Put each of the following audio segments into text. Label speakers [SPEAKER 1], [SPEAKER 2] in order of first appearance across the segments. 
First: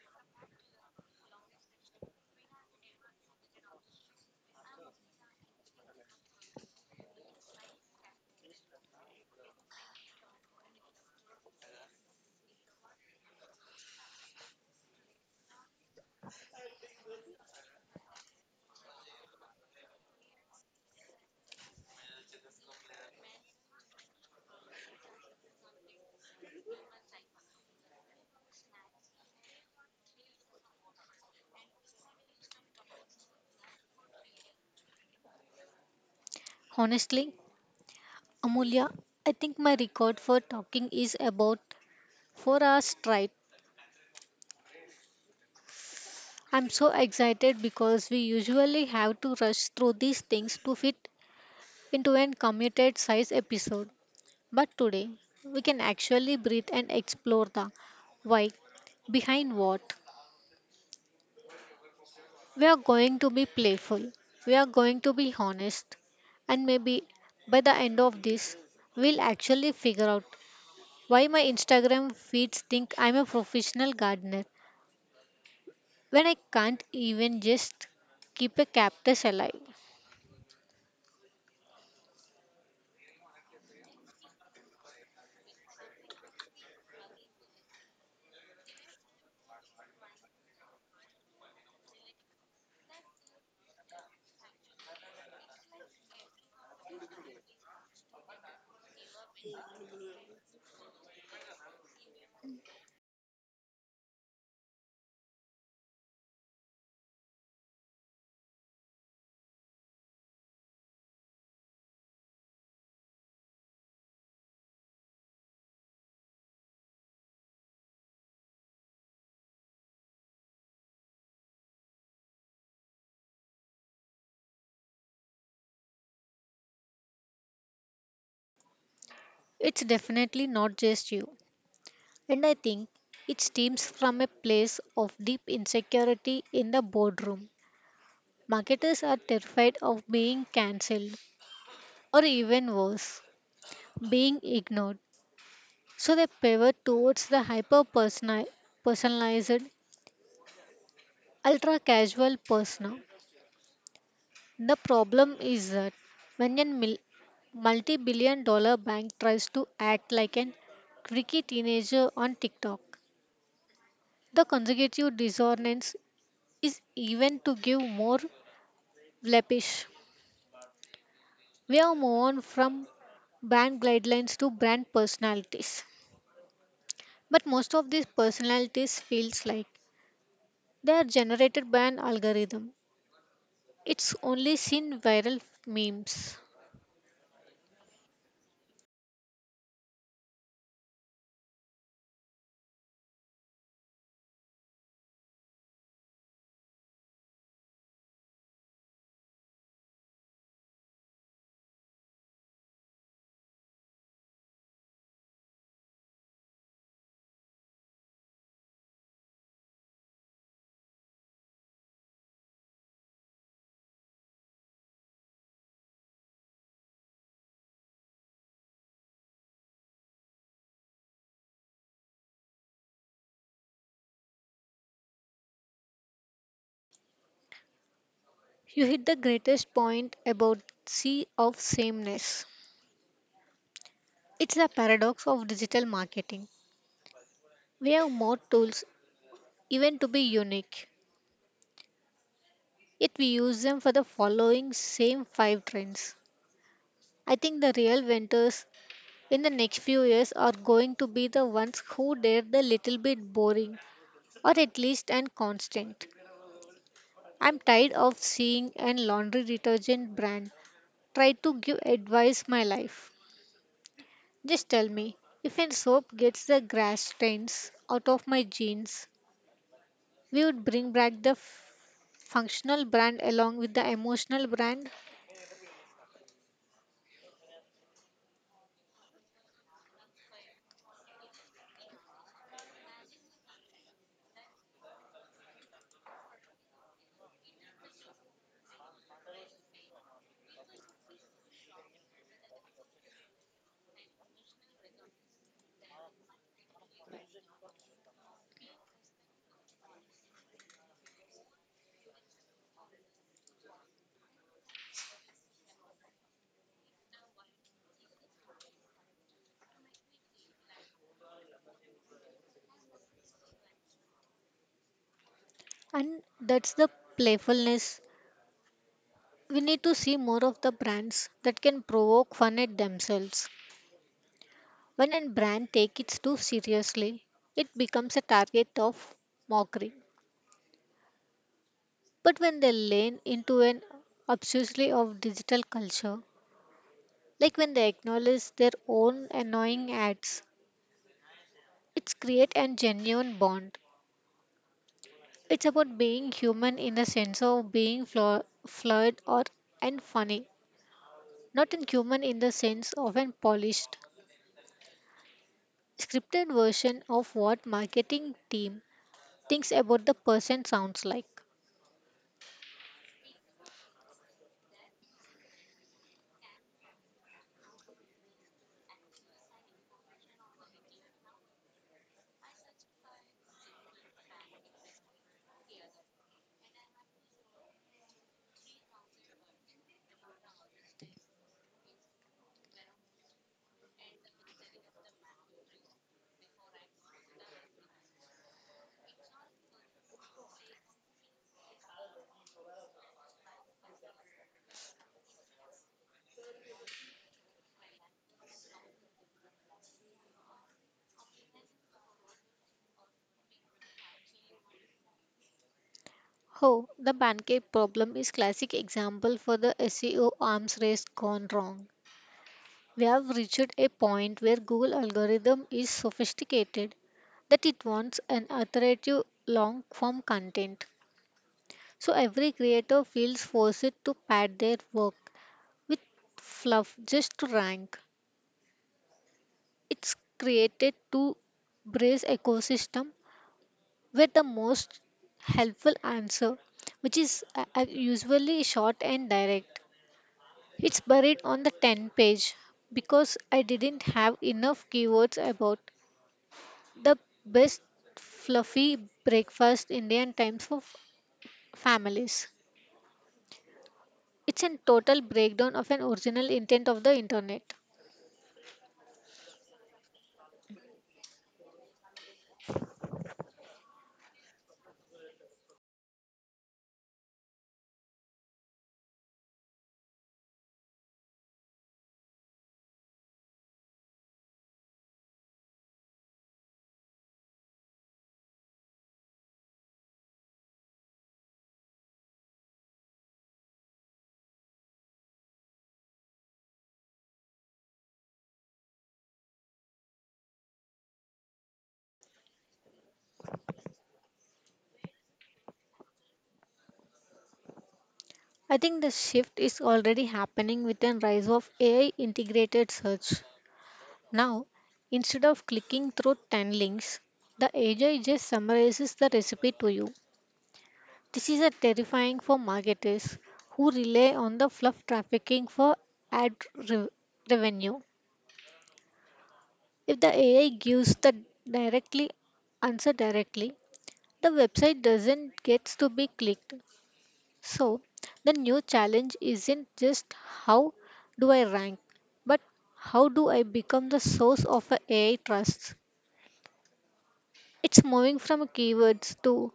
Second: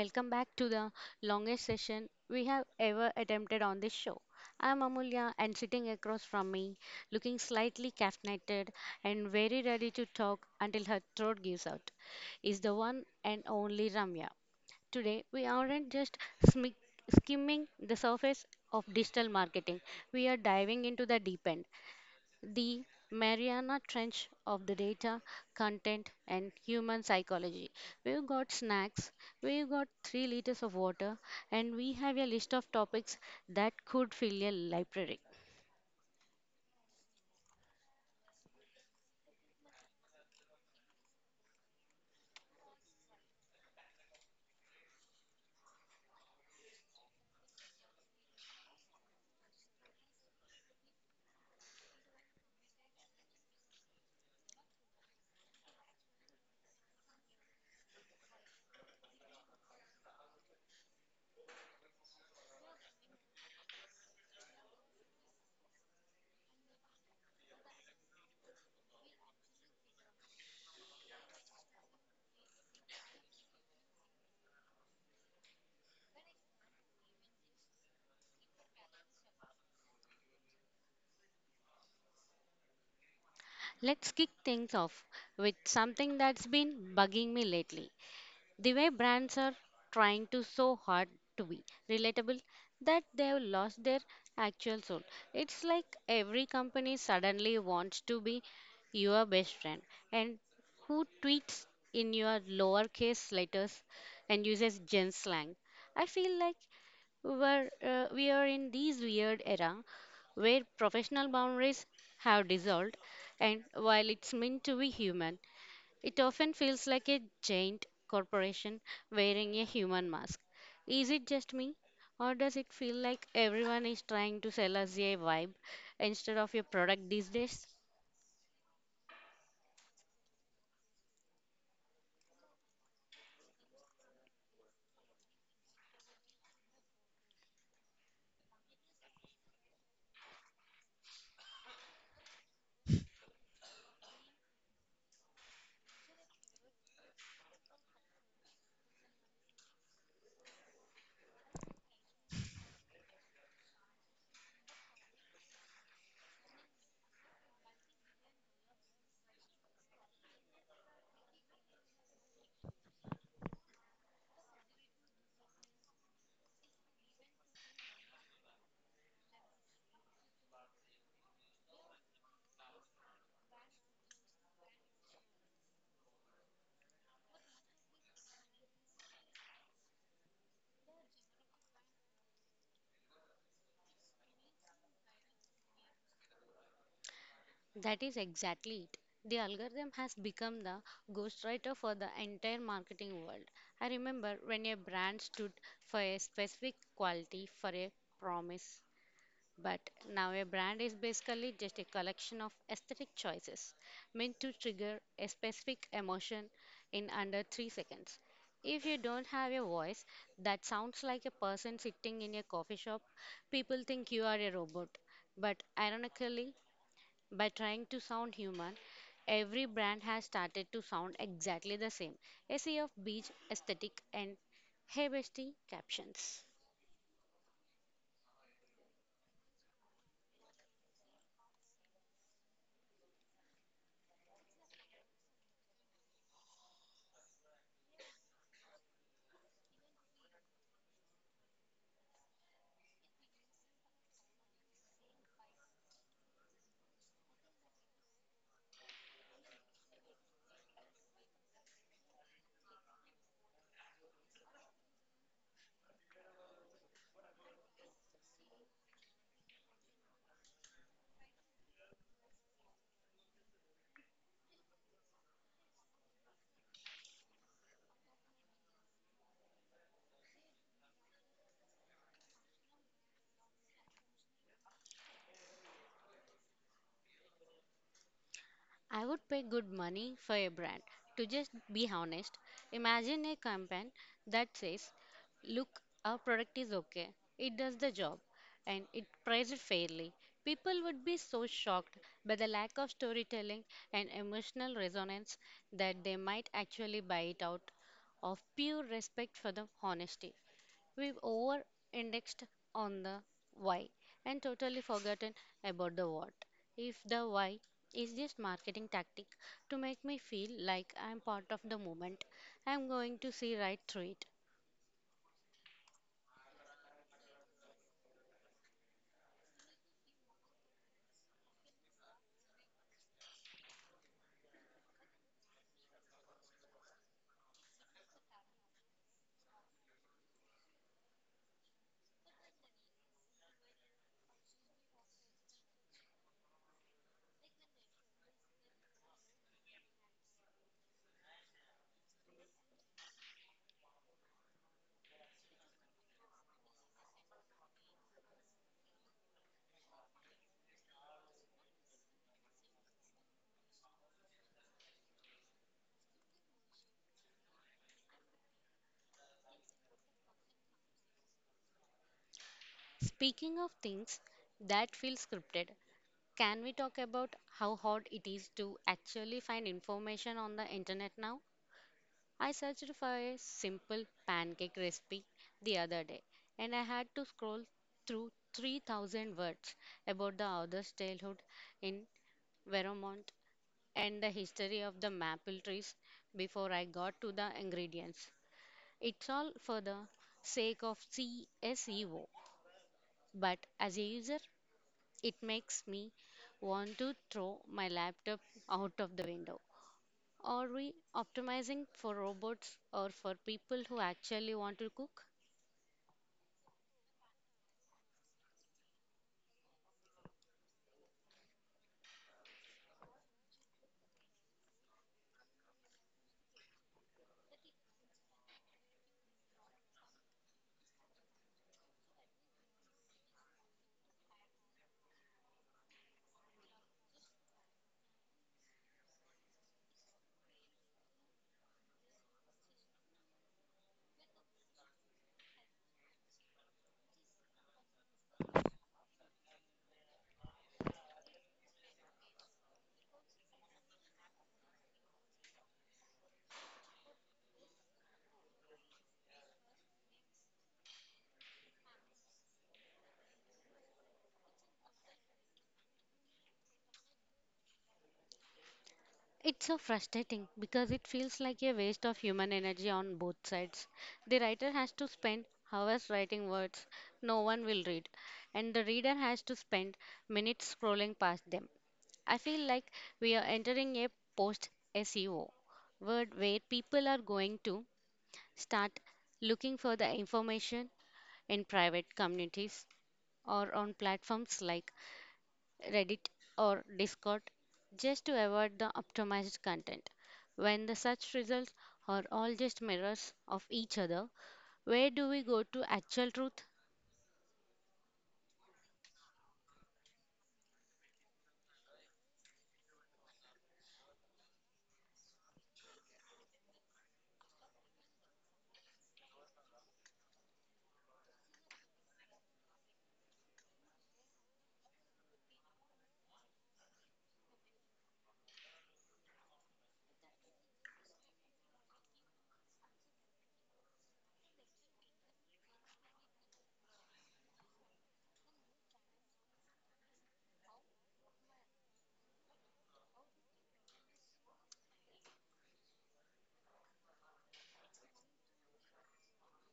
[SPEAKER 1] welcome back to the longest session we have ever attempted on this show. I'm Amulya, and sitting across from me, looking slightly caffeinated and very ready to talk until her throat gives out, is the one and only Ramya. Today, we aren't just smi- skimming the surface of digital marketing, we are diving into the deep end, the Mariana Trench of the data, content, and human psychology. We've got snacks, we've got 3 liters of water, and we have a list of topics that could fill a library.
[SPEAKER 2] Honestly, Amulya, I think my record for talking is about 4 hours straight. I'm so excited because we usually have to rush through these things to fit into an commuted size episode. But today, we can actually breathe and explore the why behind what. We are going to be playful, we are going to be honest, and maybe by the end of this, we'll actually figure out why my Instagram feeds think I'm a professional gardener when I can't even just keep a cactus alive?
[SPEAKER 1] Let's kick things off with something that's been bugging me lately. The way brands are trying to so hard to be relatable that they've lost their actual soul. It's like every company suddenly wants to be your best friend and who tweets in your lowercase letters and uses gen slang. I feel like we are in this weird era where professional boundaries have dissolved, and while it's meant to be human, it often feels like a giant corporation wearing a human mask. Is it just me? Or does it feel like everyone is trying to sell us a vibe instead of a product these days?
[SPEAKER 2] It's definitely not just you. And I think it stems from a place of deep insecurity in the boardroom. Marketers are terrified of being cancelled or even worse, being ignored. So they pivot towards the hyper personalized, ultra casual persona. The problem is that when a multi billion-dollar bank tries to act like an quirky teenager on TikTok, the consecutive dissonance is even to give more flapish. We have moved on from brand guidelines to brand personalities. But most of these personalities feels like they are generated by an algorithm. It's only seen viral memes.
[SPEAKER 1] That is exactly it. The algorithm has become the ghostwriter for the entire marketing world. I remember when a brand stood for a specific quality, for a promise. But now a brand is basically just a collection of aesthetic choices meant to trigger a specific emotion in under 3 seconds. If you don't have a voice that sounds like a person sitting in a coffee shop, people think you are a robot. But ironically, by trying to sound human, every brand has started to sound exactly the same. A sea of beach aesthetic and hey bestie captions.
[SPEAKER 2] You hit the greatest point about sea of sameness. It's the paradox of digital marketing. We have more tools, even to be unique, yet we use them for the following same five trends. I think the real winners in the next few years are going to be the ones who dare the little bit boring or at least and constant. I'm tired of seeing an laundry detergent brand try to give advice my life. Just tell me, if an soap gets the grass stains out of my jeans, we would bring back the functional brand along with the emotional brand.
[SPEAKER 1] I would pay good money for a brand to just be honest. Imagine a campaign that says, "Look, our product is okay, it does the job, and it priced fairly." People would be so shocked by the lack of storytelling and emotional resonance that they might actually buy it out of pure respect for the honesty. We've over indexed on the why and totally forgotten about the what. If the why is this marketing tactic to make me feel like I'm part of the movement, I'm going to see right through it.
[SPEAKER 2] And that's the playfulness. We need to see more of the brands that can provoke fun at themselves. When a brand takes it too seriously, it becomes a target of mockery. But when they lean into an obsessively of digital culture, like when they acknowledge their own annoying ads, it's create a genuine bond. It's about being human in the sense of being flawed or and funny, not in human in the sense of an polished, scripted version of what marketing team thinks about the person sounds like.
[SPEAKER 1] Speaking of things that feel scripted, can we talk about how hard it is to actually find information on the internet now? I searched for a simple pancake recipe the other day and I had to scroll through 3,000 words about the author's childhood in Vermont and the history of the maple trees before I got to the ingredients. It's all for the sake of SEO, but as a user, it makes me want to throw my laptop out of the window. Are we optimizing for robots or for people who actually want to cook?
[SPEAKER 2] Oh, the pancake problem is classic example for the SEO arms race gone wrong. We have reached a point where Google algorithm is sophisticated that it wants an alternative long form content. So every creator feels forced to pad their work with fluff just to rank. It's created to brace ecosystem where the most helpful answer, which is usually short and direct, it's buried on the 10-page because I didn't have enough keywords about the best fluffy breakfast Indian times for families. It's a total breakdown of an original intent of the internet.
[SPEAKER 1] It's so frustrating because it feels like a waste of human energy on both sides. The writer has to spend hours writing words no one will read, and the reader has to spend minutes scrolling past them. I feel like we are entering a post SEO world where people are going to start looking for the information in private communities or on platforms like Reddit or Discord just to avoid the optimized content. When the search results are all just mirrors of each other, where do we go to actual truth?
[SPEAKER 2] I think the shift is already happening with the rise of AI integrated search. Now, instead of clicking through 10 links, the AI just summarizes the recipe to you. This is a terrifying for marketers who rely on the fluff trafficking for ad re- revenue. If the AI gives the directly answer directly, the website doesn't gets to be clicked. So, the new challenge isn't just how do I rank, but how do I become the source of a AI trust? It's moving from keywords to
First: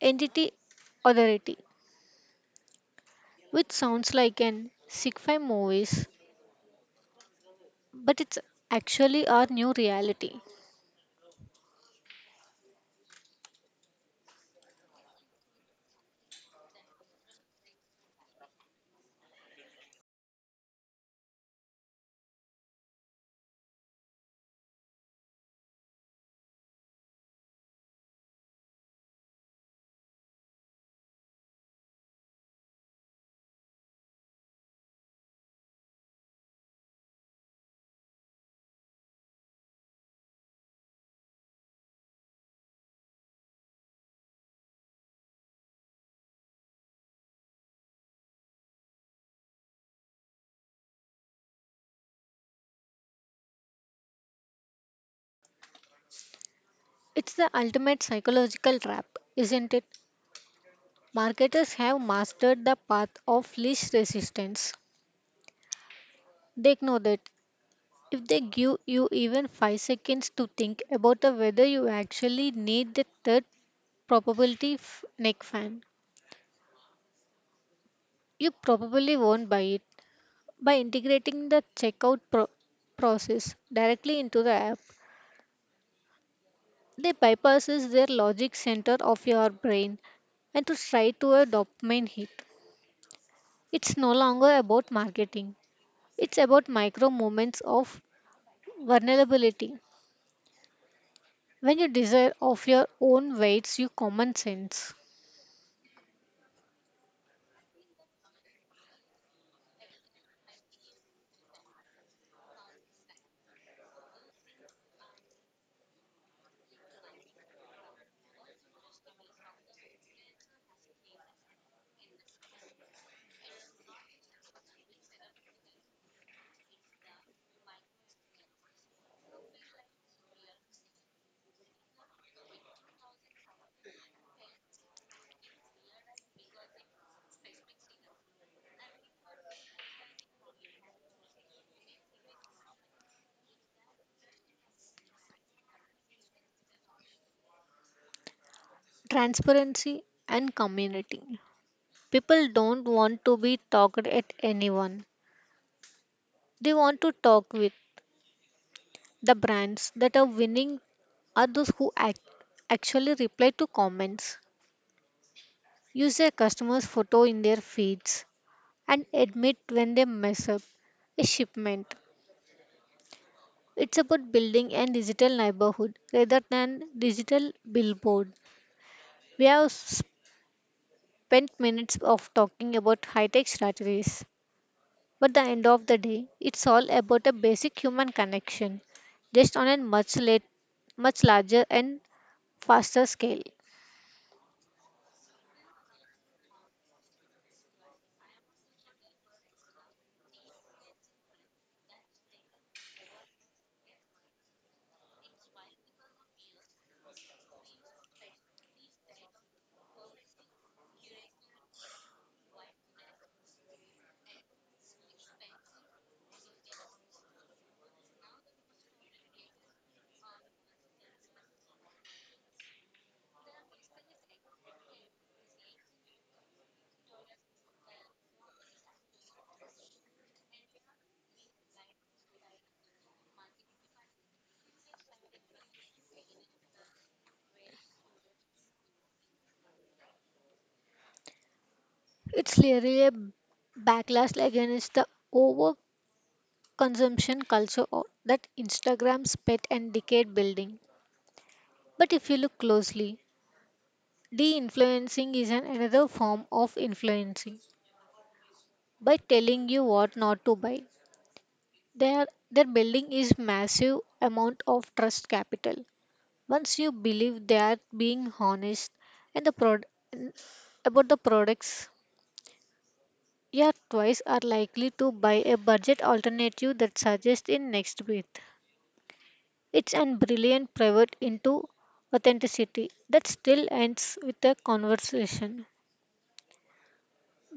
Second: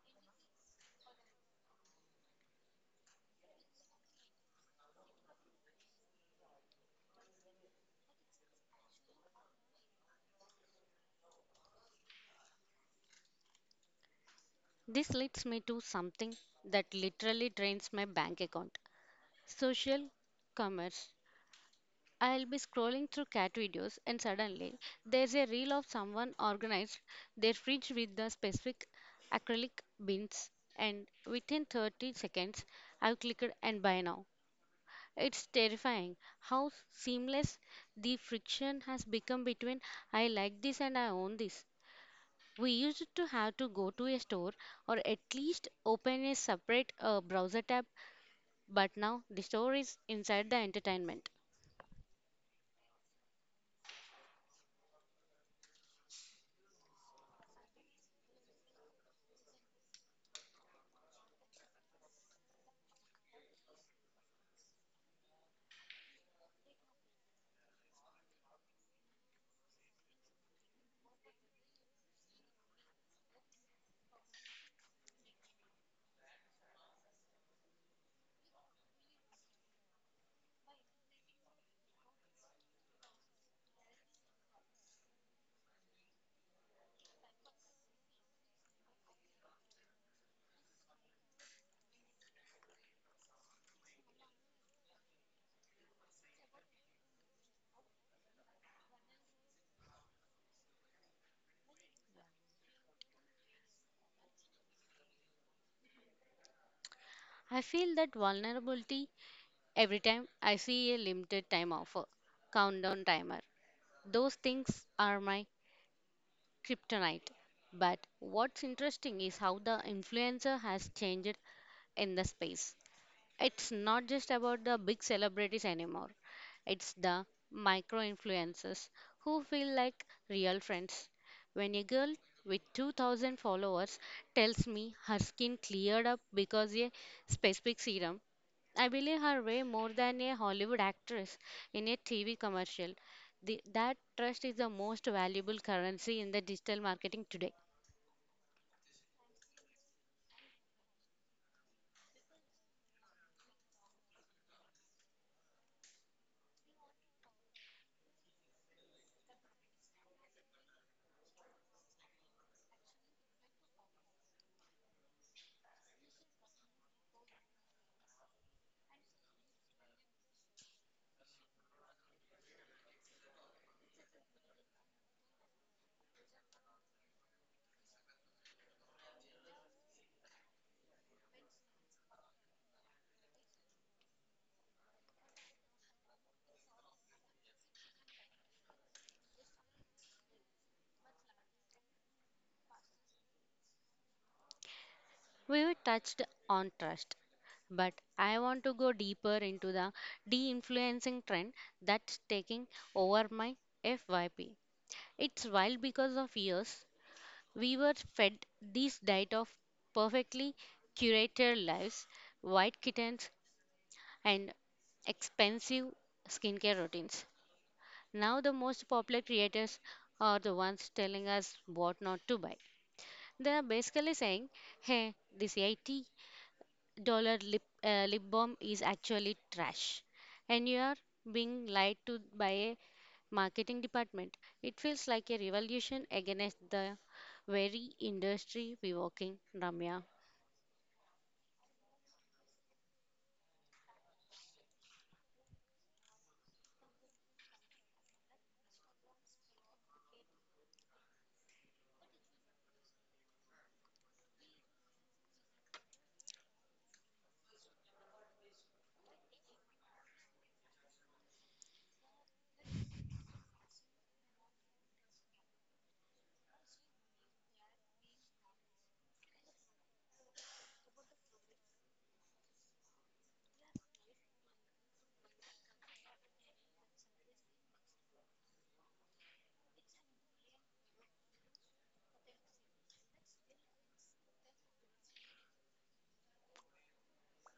[SPEAKER 2] entity authority, which sounds like an sci-fi movies, but it's actually our new reality.
[SPEAKER 1] This leads me to something that literally drains my bank account, social commerce. I'll be scrolling through cat videos and suddenly there's a reel of someone organized their fridge with the specific acrylic bins, and within 30 seconds I've clicked and buy now. It's terrifying how seamless the friction has become between I like this and I own this. We used to have to go to a store or at least open a separate browser tab, but now the store is inside the entertainment.
[SPEAKER 2] It's the ultimate psychological trap, isn't it? Marketers have mastered the path of least resistance. They know that if they give you even 5 seconds to think about the whether you actually need the third probability neck fan, you probably won't buy it. By integrating the checkout process directly into the app, they bypasses their logic center of your brain and to try to a dopamine hit. It's no longer about marketing. It's about micro moments of vulnerability. When you desire of your own weights, you common sense.
[SPEAKER 1] I feel that vulnerability every time I see a limited time offer, countdown timer. Those things are my kryptonite. But what's interesting is how the influencer has changed in the space. It's not just about the big celebrities anymore. It's the micro influencers who feel like real friends. When a girl with 2,000 followers tells me her skin cleared up because a specific serum, I believe her way more than a Hollywood actress in a TV commercial. That trust is the most valuable currency in the digital marketing today.
[SPEAKER 2] Transparency and community, people don't want to be talked at anyone, they want to talk with. The brands that are winning are those who actually reply to comments, use their customers photo in their feeds, and admit when they mess up a shipment. It's about building a digital neighborhood rather than digital billboard. We have spent minutes of talking about high tech strategies. But the end of the day, it's all about a basic human connection, just on a much much larger and faster scale.
[SPEAKER 1] We've touched on trust, but I want to go deeper into the de influencing trend that's taking over my FYP. It's wild because of years we were fed this diet of perfectly curated lives, white kittens, and expensive skincare routines. Now, the most popular creators are the ones telling us what not to buy. They are basically saying, "Hey, this $80 lip balm is actually trash and you are being lied to by a marketing department." It feels like a revolution against the very industry we work in, Ramya.
[SPEAKER 2] It's clearly a backlash against the overconsumption culture that Instagram spent and decade building. But if you look closely, de-influencing is an another form of influencing by telling you what not to buy. Their their building is massive amount of trust capital. Once you believe they are being honest and the about the products, your twice are likely to buy a budget alternative that suggests in next breath. It's an brilliant pivot into authenticity that still ends with a conversation,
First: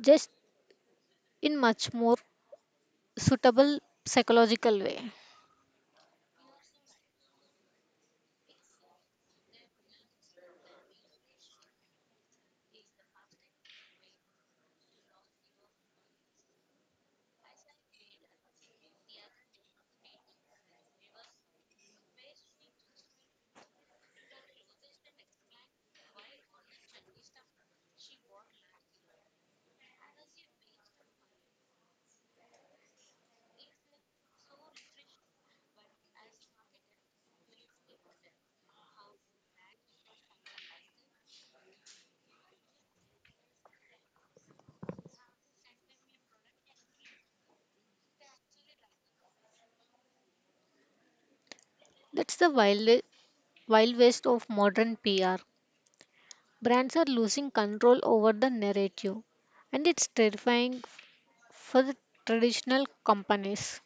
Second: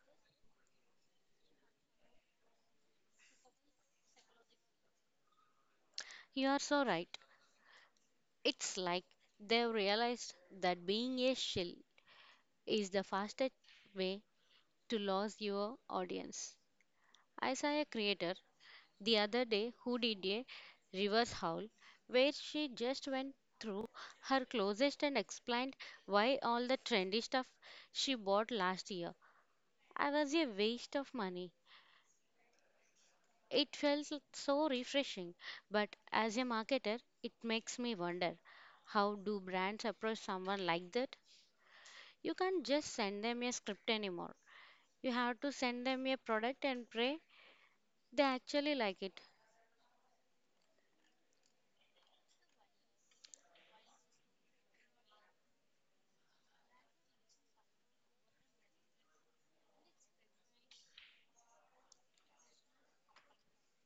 [SPEAKER 2] just in much more suitable psychological way.
[SPEAKER 1] You are so right. It's like they've realized that being a shill is the fastest way to lose your audience. I saw a creator the other day, who did a reverse howl where she just went through her closest and explained why all the trendy stuff she bought last year I was a waste of money. It felt so refreshing, but as a marketer, it makes me wonder, how do brands approach someone like that? You can't just send them a script anymore. You have to send them a product and pray they actually like it.
[SPEAKER 2] That's the wild, wild west of modern PR. Brands are losing control over the narrative, and it's terrifying for the traditional companies.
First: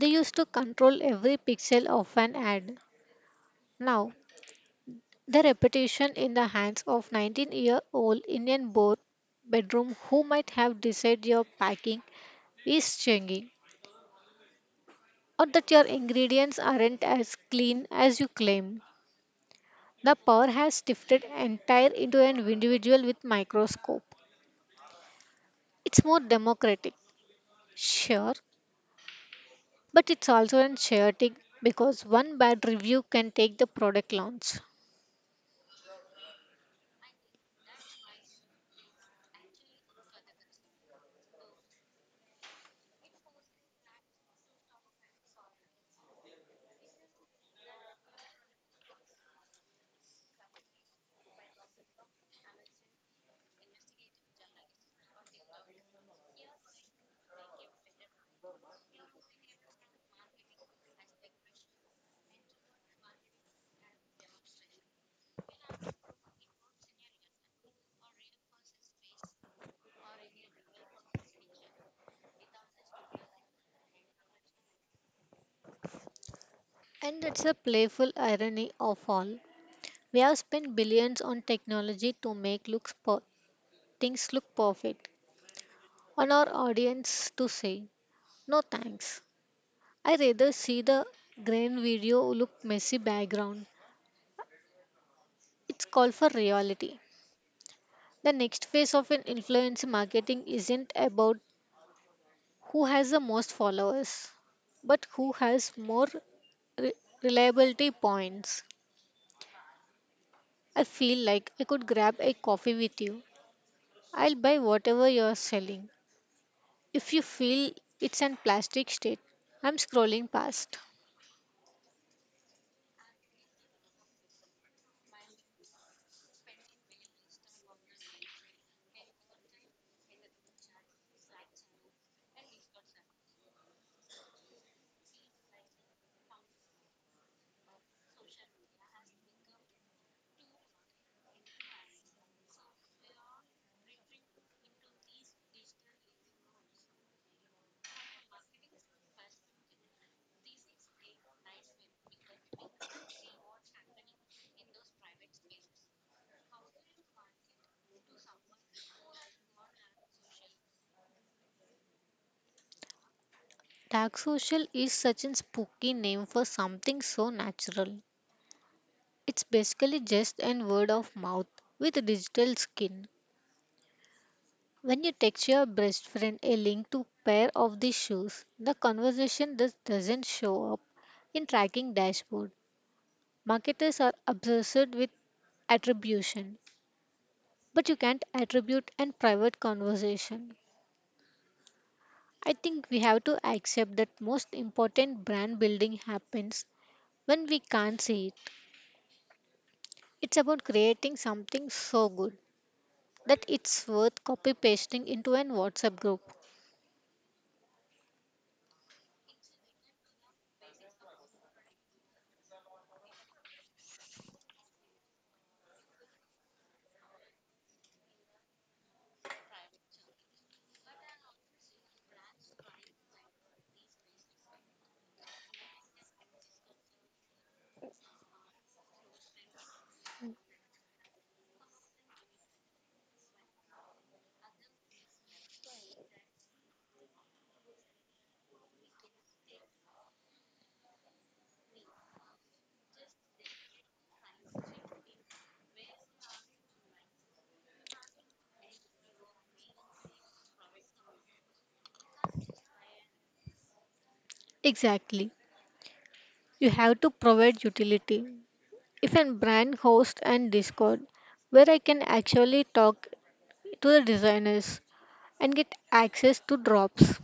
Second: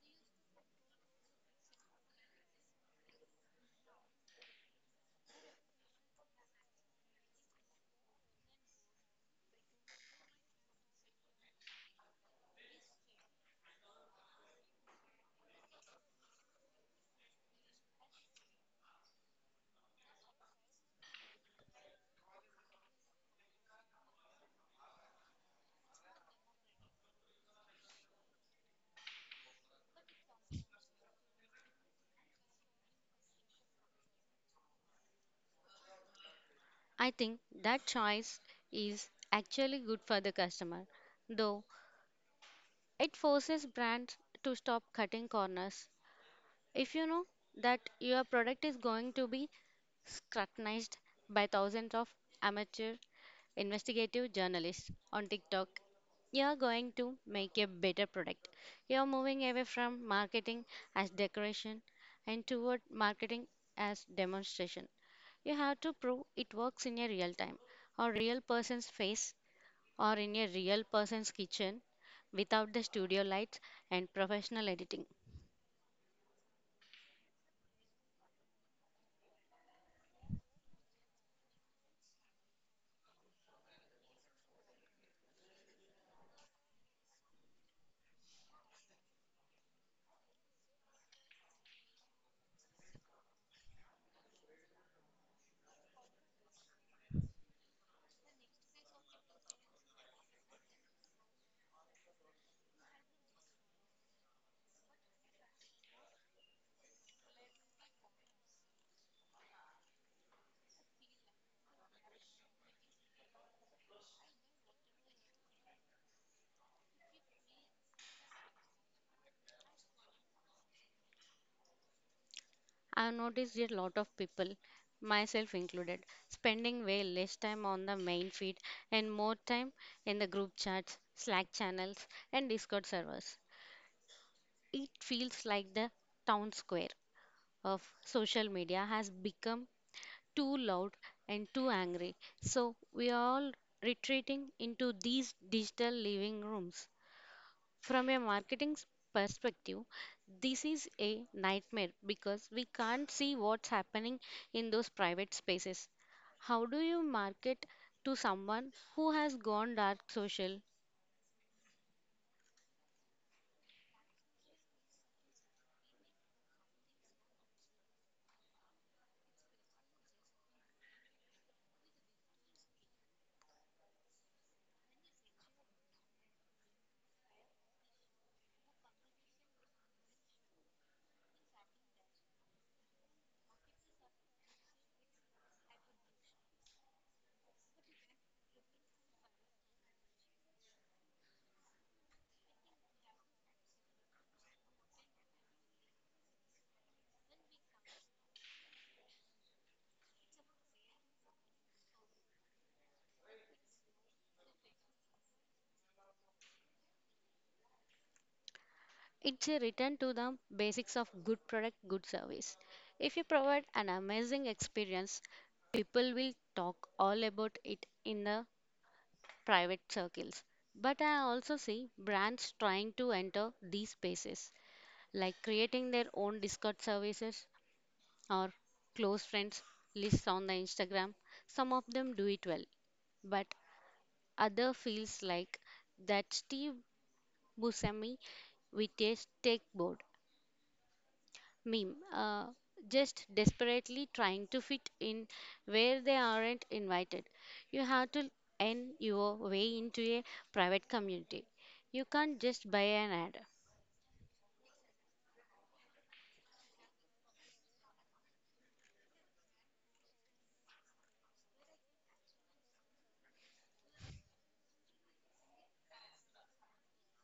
[SPEAKER 2] They used to control every pixel of an ad. Now, the reputation in the hands of 19-year-old Indian board bedroom who might have decided your packing is changing or that your ingredients aren't as clean as you claim. The power has shifted entire into an individual with microscope. It's more democratic. Sure, but it's also anxiety because one bad review can take the product launch.
[SPEAKER 1] I think that choice is actually good for the customer, though it forces brands to stop cutting corners. If you know that your product is going to be scrutinized by thousands of amateur investigative journalists on TikTok, you're going to make a better product. You're moving away from marketing as decoration and toward marketing as demonstration. You have to prove it works in a real time or real person's face or in a real person's kitchen without the studio lights and professional editing.
[SPEAKER 2] And that's a playful irony of all. We have spent billions on technology to make things look perfect, on our audience to say, no thanks. I rather see the grain video look messy background. It's called for reality. The next phase of an influencer marketing isn't about who has the most followers, but who has more re- reliability points. I feel like I could grab a coffee with you. I'll buy whatever you're selling. If you feel it's an plastic state, I'm scrolling past.
[SPEAKER 1] I've noticed a lot of people, myself included, spending way less time on the main feed and more time in the group chats, Slack channels, and Discord servers. It feels like the town square of social media has become too loud and too angry. So we are all retreating into these digital living rooms. From a marketing perspective, this is a nightmare because we can't see what's happening in those private spaces. How do you market to someone who has gone dark social?
[SPEAKER 2] Tag social is such a spooky name for something so natural. It's basically just an word of mouth with digital skin. When you text your best friend a link to pair of the shoes, the conversation just doesn't show up in tracking dashboard. Marketers are obsessed with attribution, but you can't attribute and private conversation. I think we have to accept that most important brand building happens when we can't see it. It's about creating something so good that it's worth copy pasting into an WhatsApp group.
[SPEAKER 1] It's a return to the basics of good product, good service. If you provide an amazing experience, people will talk all about it in the private circles. But I also see brands trying to enter these spaces like creating their own Discord services or close friends lists on the Instagram. Some of them do it well, but other feels like that Steve Buscemi with a skateboard meme, just desperately trying to fit in where they aren't invited. You have to earn your way into a private community. You can't just buy an ad.
[SPEAKER 2] Exactly. You have to provide utility. If a brand hosts and Discord where I can actually talk to the designers and get access to drops,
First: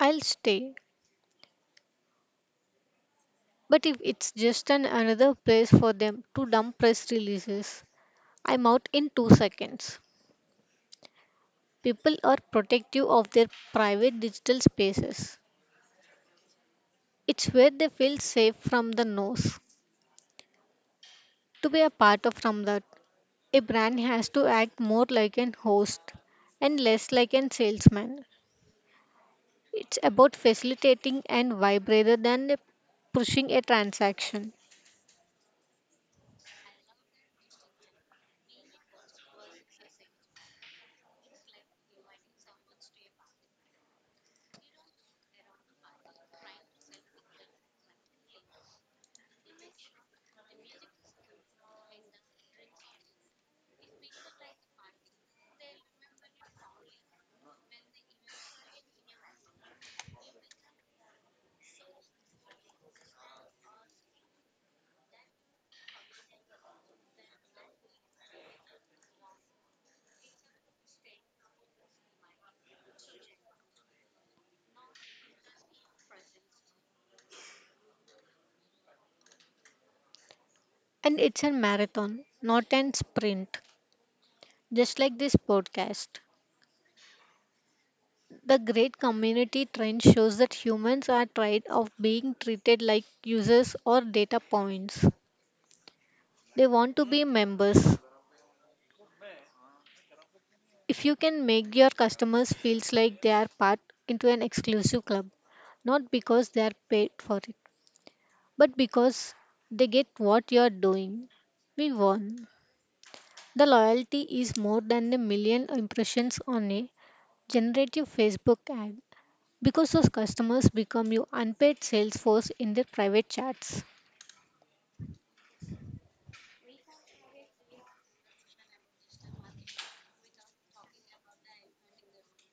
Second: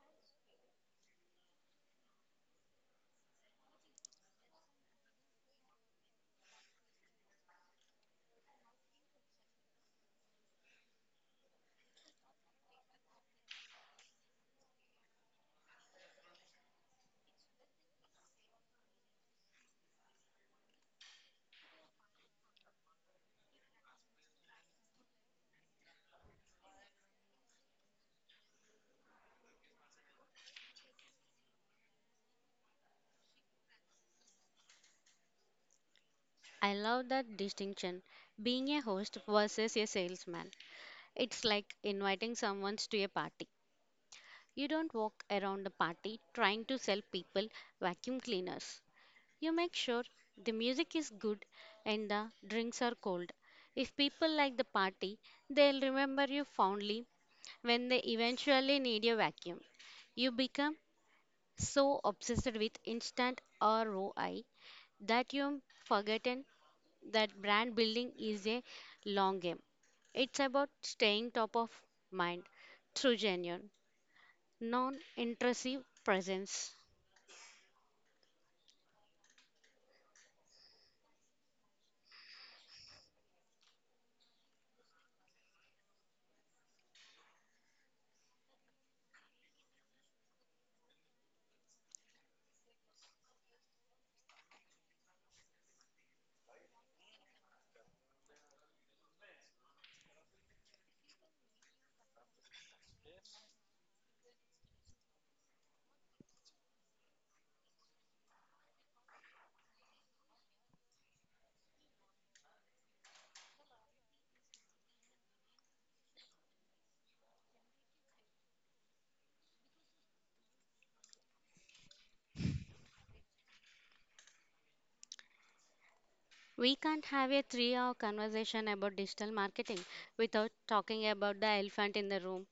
[SPEAKER 2] I'll stay. But if it's just an another place for them to dump press releases, I'm out in 2 seconds. People are protective of their private digital spaces. It's where they feel safe from the nose. To be a part of from that, a brand has to act more like an host and less like an salesman. It's about facilitating and vibe rather than pushing a transaction.
[SPEAKER 1] I love that distinction, being a host versus a salesman. It's like inviting someone to a party. You don't walk around the party trying to sell people vacuum cleaners. You make sure the music is good and the drinks are cold. If people like the party, they'll remember you fondly when they eventually need a vacuum. You become so obsessed with instant ROI that you've forgotten that brand building is a long game. It's about staying top of mind through genuine, non intrusive presence.
[SPEAKER 2] And it's a marathon, not an sprint. Just like this podcast, the great community trend shows that humans are tired of being treated like users or data points. They want to be members. If you can make your customers feels like they are part into an exclusive club, not because they are paid for it, but because they get what you are doing. We won. The loyalty is more than a million impressions on a generative Facebook ad because those customers become your unpaid sales force in their private chats.
[SPEAKER 1] We can't have a 3 hour conversation about digital marketing without talking about the elephant in the room,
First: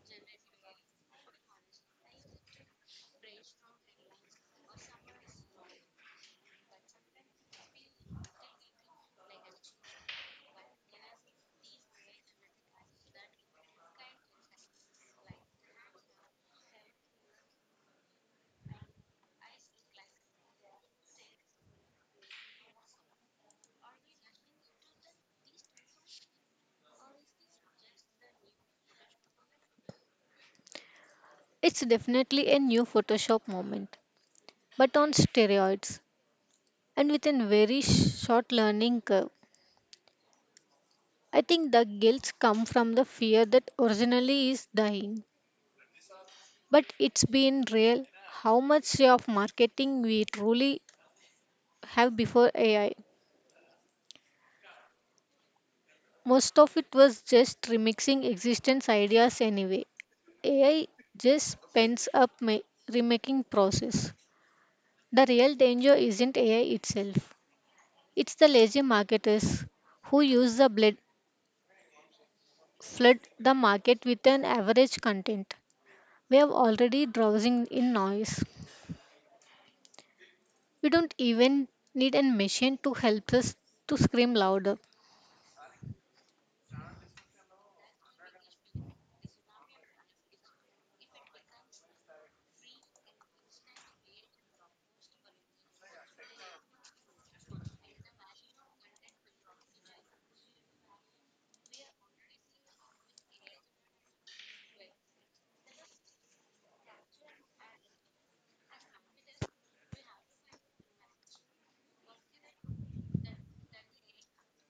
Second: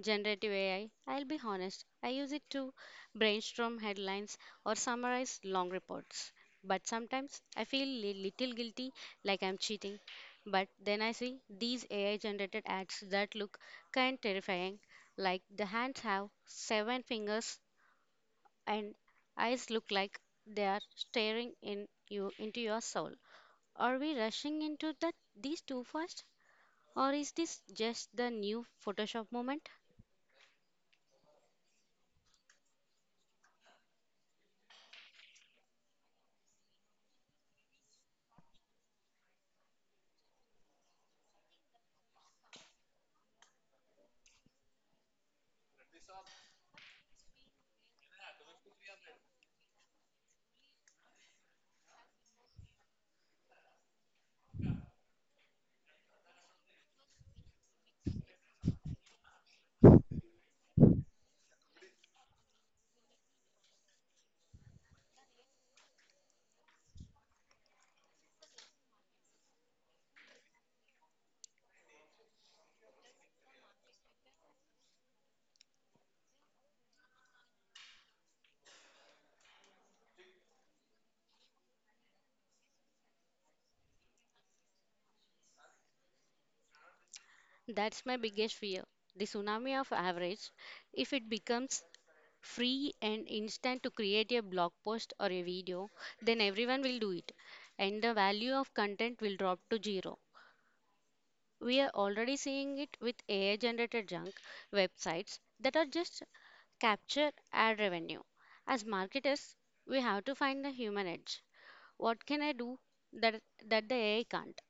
[SPEAKER 1] generative AI. I'll be honest, I use it to brainstorm headlines or summarize long reports. But sometimes I feel a little guilty, like I'm cheating. But then I see these AI generated ads that look kind terrifying, like the hands have seven fingers and eyes look like they are staring in you into your soul. Are we rushing into that these too fast? Or is this just the new Photoshop moment?
[SPEAKER 2] It's definitely a new Photoshop moment, but on steroids and with a very short learning curve. I think the guilt comes from the fear that originally is dying, but it's been real how much of marketing we truly have before AI. Most of it was just remixing existence ideas anyway. AI just pends up remaking process. The real danger isn't AI itself. It's the lazy marketers who use the blood flood the market with an average content. We are already drowsing in noise. We don't even need a machine to help us to scream louder.
[SPEAKER 1] That's my biggest fear. The tsunami of average, if it becomes free and instant to create a blog post or a video, then everyone will do it. And the value of content will drop to zero. We are already seeing it with AI generated junk websites that are just capture ad revenue. As marketers, we have to find the human edge. What can I do that that the AI can't?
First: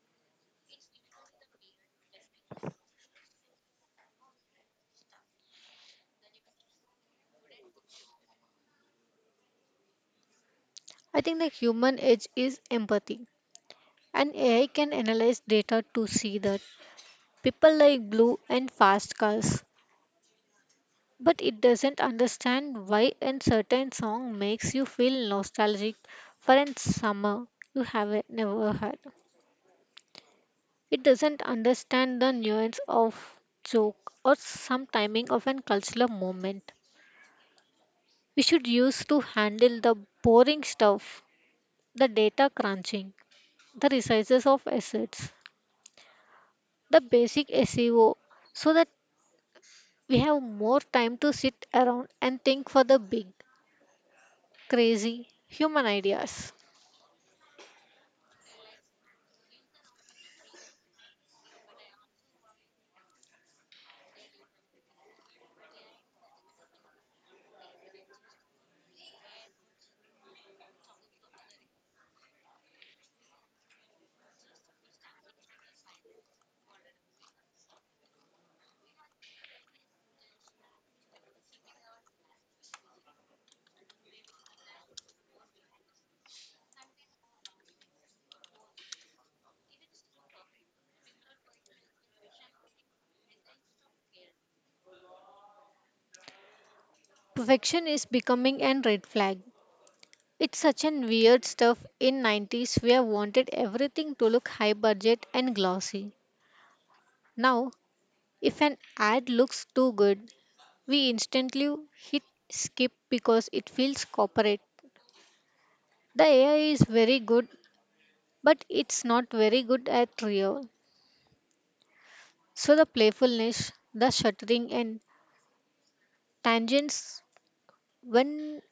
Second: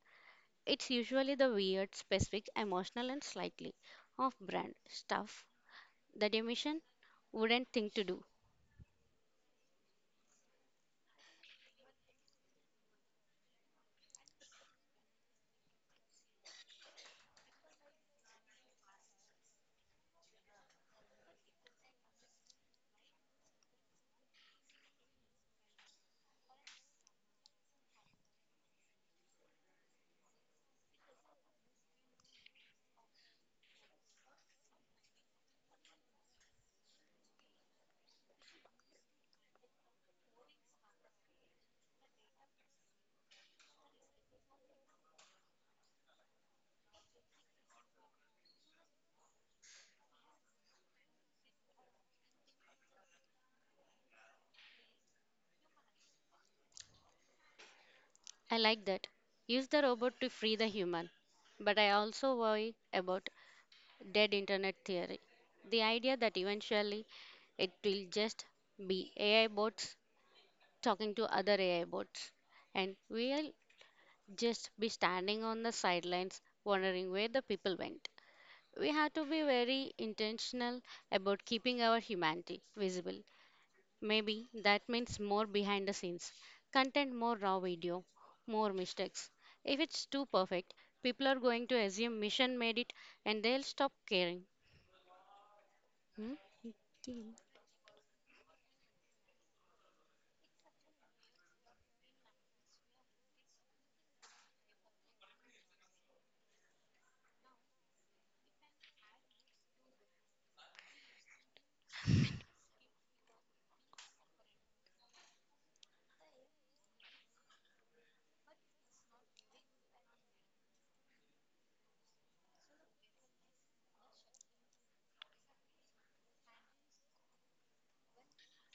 [SPEAKER 1] It's usually the weird, specific, emotional and slightly off brand stuff that a mission wouldn't think to do.
[SPEAKER 2] I think the human edge is empathy, and AI can analyze data to see that. People like blue and fast cars, but it doesn't understand why a certain song makes you feel nostalgic for a summer you have never had. It doesn't understand the nuance of joke or some timing of a cultural moment. We should use to handle the boring stuff, the data crunching, the resources of assets, the basic SEO, so that we have more time to sit around and think for the big crazy human ideas.
[SPEAKER 1] I like that. Use the robot to free the human. But I also worry about dead internet theory. The idea that eventually it will just be AI bots talking to other AI bots, and we'll just be standing on the sidelines wondering where the people went. We have to be very intentional about keeping our humanity visible. Maybe that means more behind the scenes content, more raw video, more mistakes. If it's too perfect, people are going to assume mission made it and they'll stop caring. Hmm? Again.
[SPEAKER 2] Perfection is becoming a red flag. It's such an weird stuff in 90s where wanted everything to look high budget and glossy. Now, if an ad looks too good, we instantly hit skip because it feels corporate. The AI is very good, but it's not very good at real. So the playfulness, the shuttering and tangents when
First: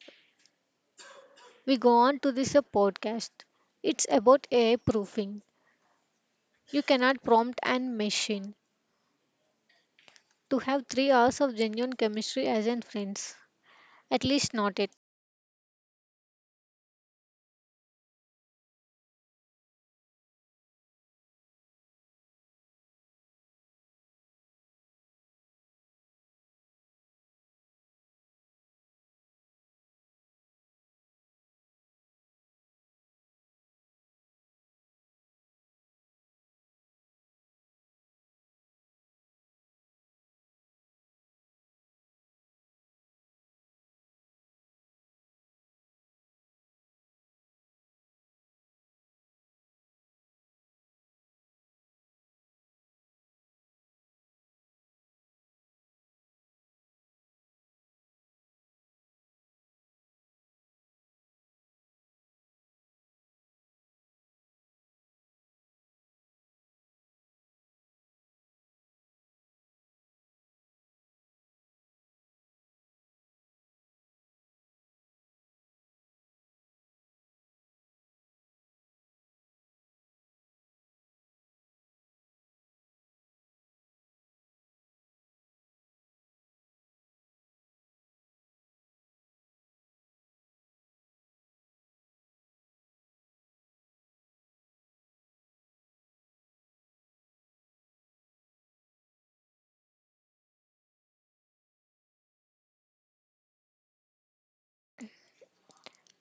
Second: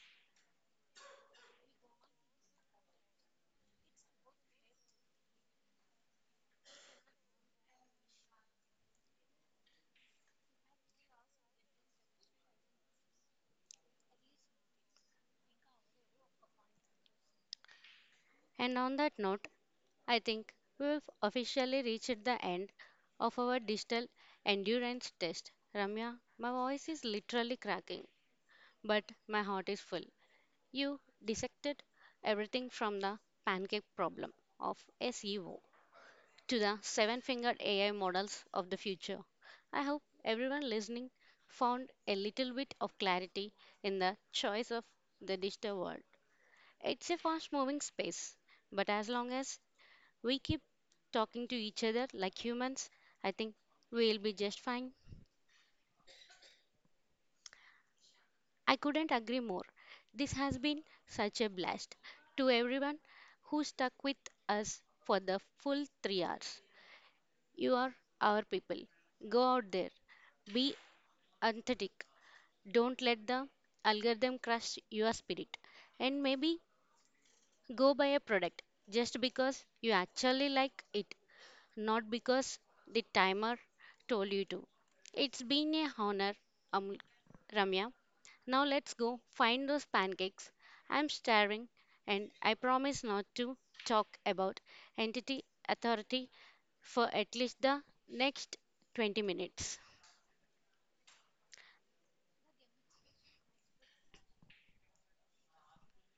[SPEAKER 2] we go on to this podcast. It's about AI proofing. You cannot prompt and machine to have 3 hours of genuine chemistry as in friends. At least not it.
[SPEAKER 1] And on that note, I think we've officially reached the end of our digital endurance test. Ramya, my voice is literally cracking, but my heart is full. You dissected everything from the pancake problem of SEO to the seven fingered AI models of the future. I hope everyone listening found a little bit of clarity in the choice of the digital world. It's a fast moving space, but as long as we keep talking to each other like humans, I think we'll be just fine. I couldn't agree more. This has been such a blast. To everyone who stuck with us for the full 3 hours, you are our people. Go out there, be authentic. Don't let the algorithm crush your spirit. And maybe go buy a product just because you actually like it, not because the timer told you to. It's been a honor, um, Ramya. Now let's go find those pancakes. I'm starving and I promise not to talk about entity authority for at least the next 20 minutes.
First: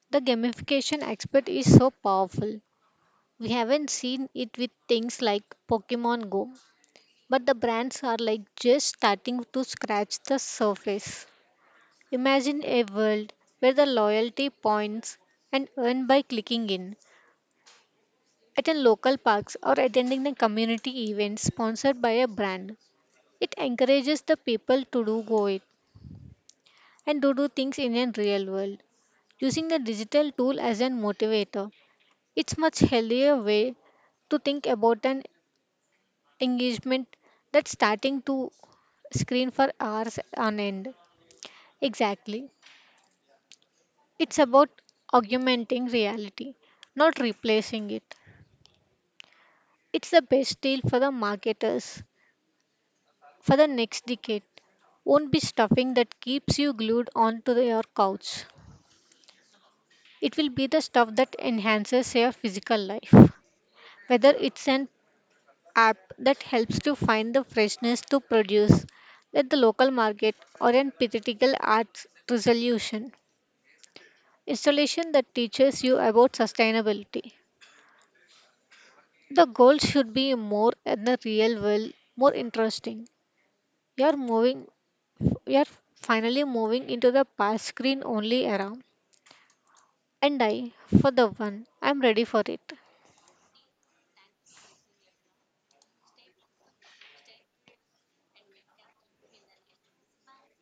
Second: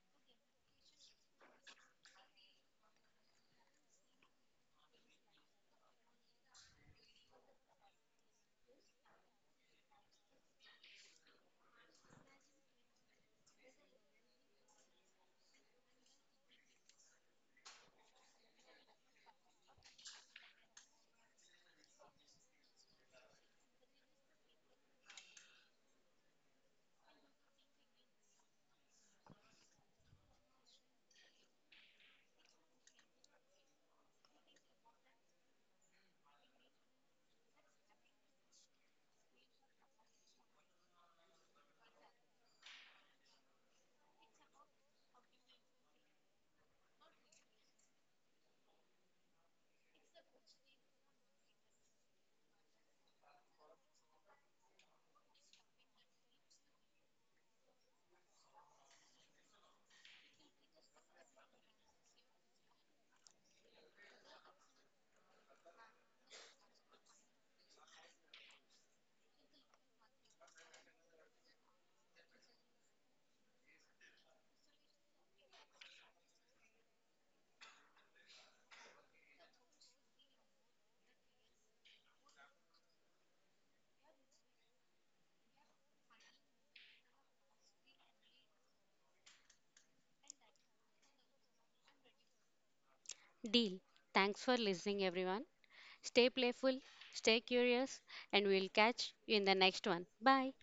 [SPEAKER 2] The gamification aspect is so powerful. We haven't seen it with things like Pokemon Go, but the brands are like just starting to scratch the surface. Imagine a world where the loyalty points and earn by clicking in at a local parks or attending the community events sponsored by a brand. It encourages the people to do go it and to do things in a real world. Using the digital tool as a motivator, it's much healthier way to think about an engagement than starting to screen for hours on end. Exactly. It's about augmenting reality, not replacing it. It's the best deal for the marketers for the next decade won't be stuffing that keeps you glued onto your couch. It will be the stuff that enhances your physical life. Whether it's an app that helps to find the freshness to produce at the local market or an theoretical arts resolution installation that teaches you about sustainability. The goal should be more in the real world, more interesting. You are moving, you are finally moving into the pass screen only era. And I, for the one, I'm ready for it.
[SPEAKER 1] Deal. Thanks for listening, everyone. Stay playful, stay curious, and we'll catch you in the next one. Bye.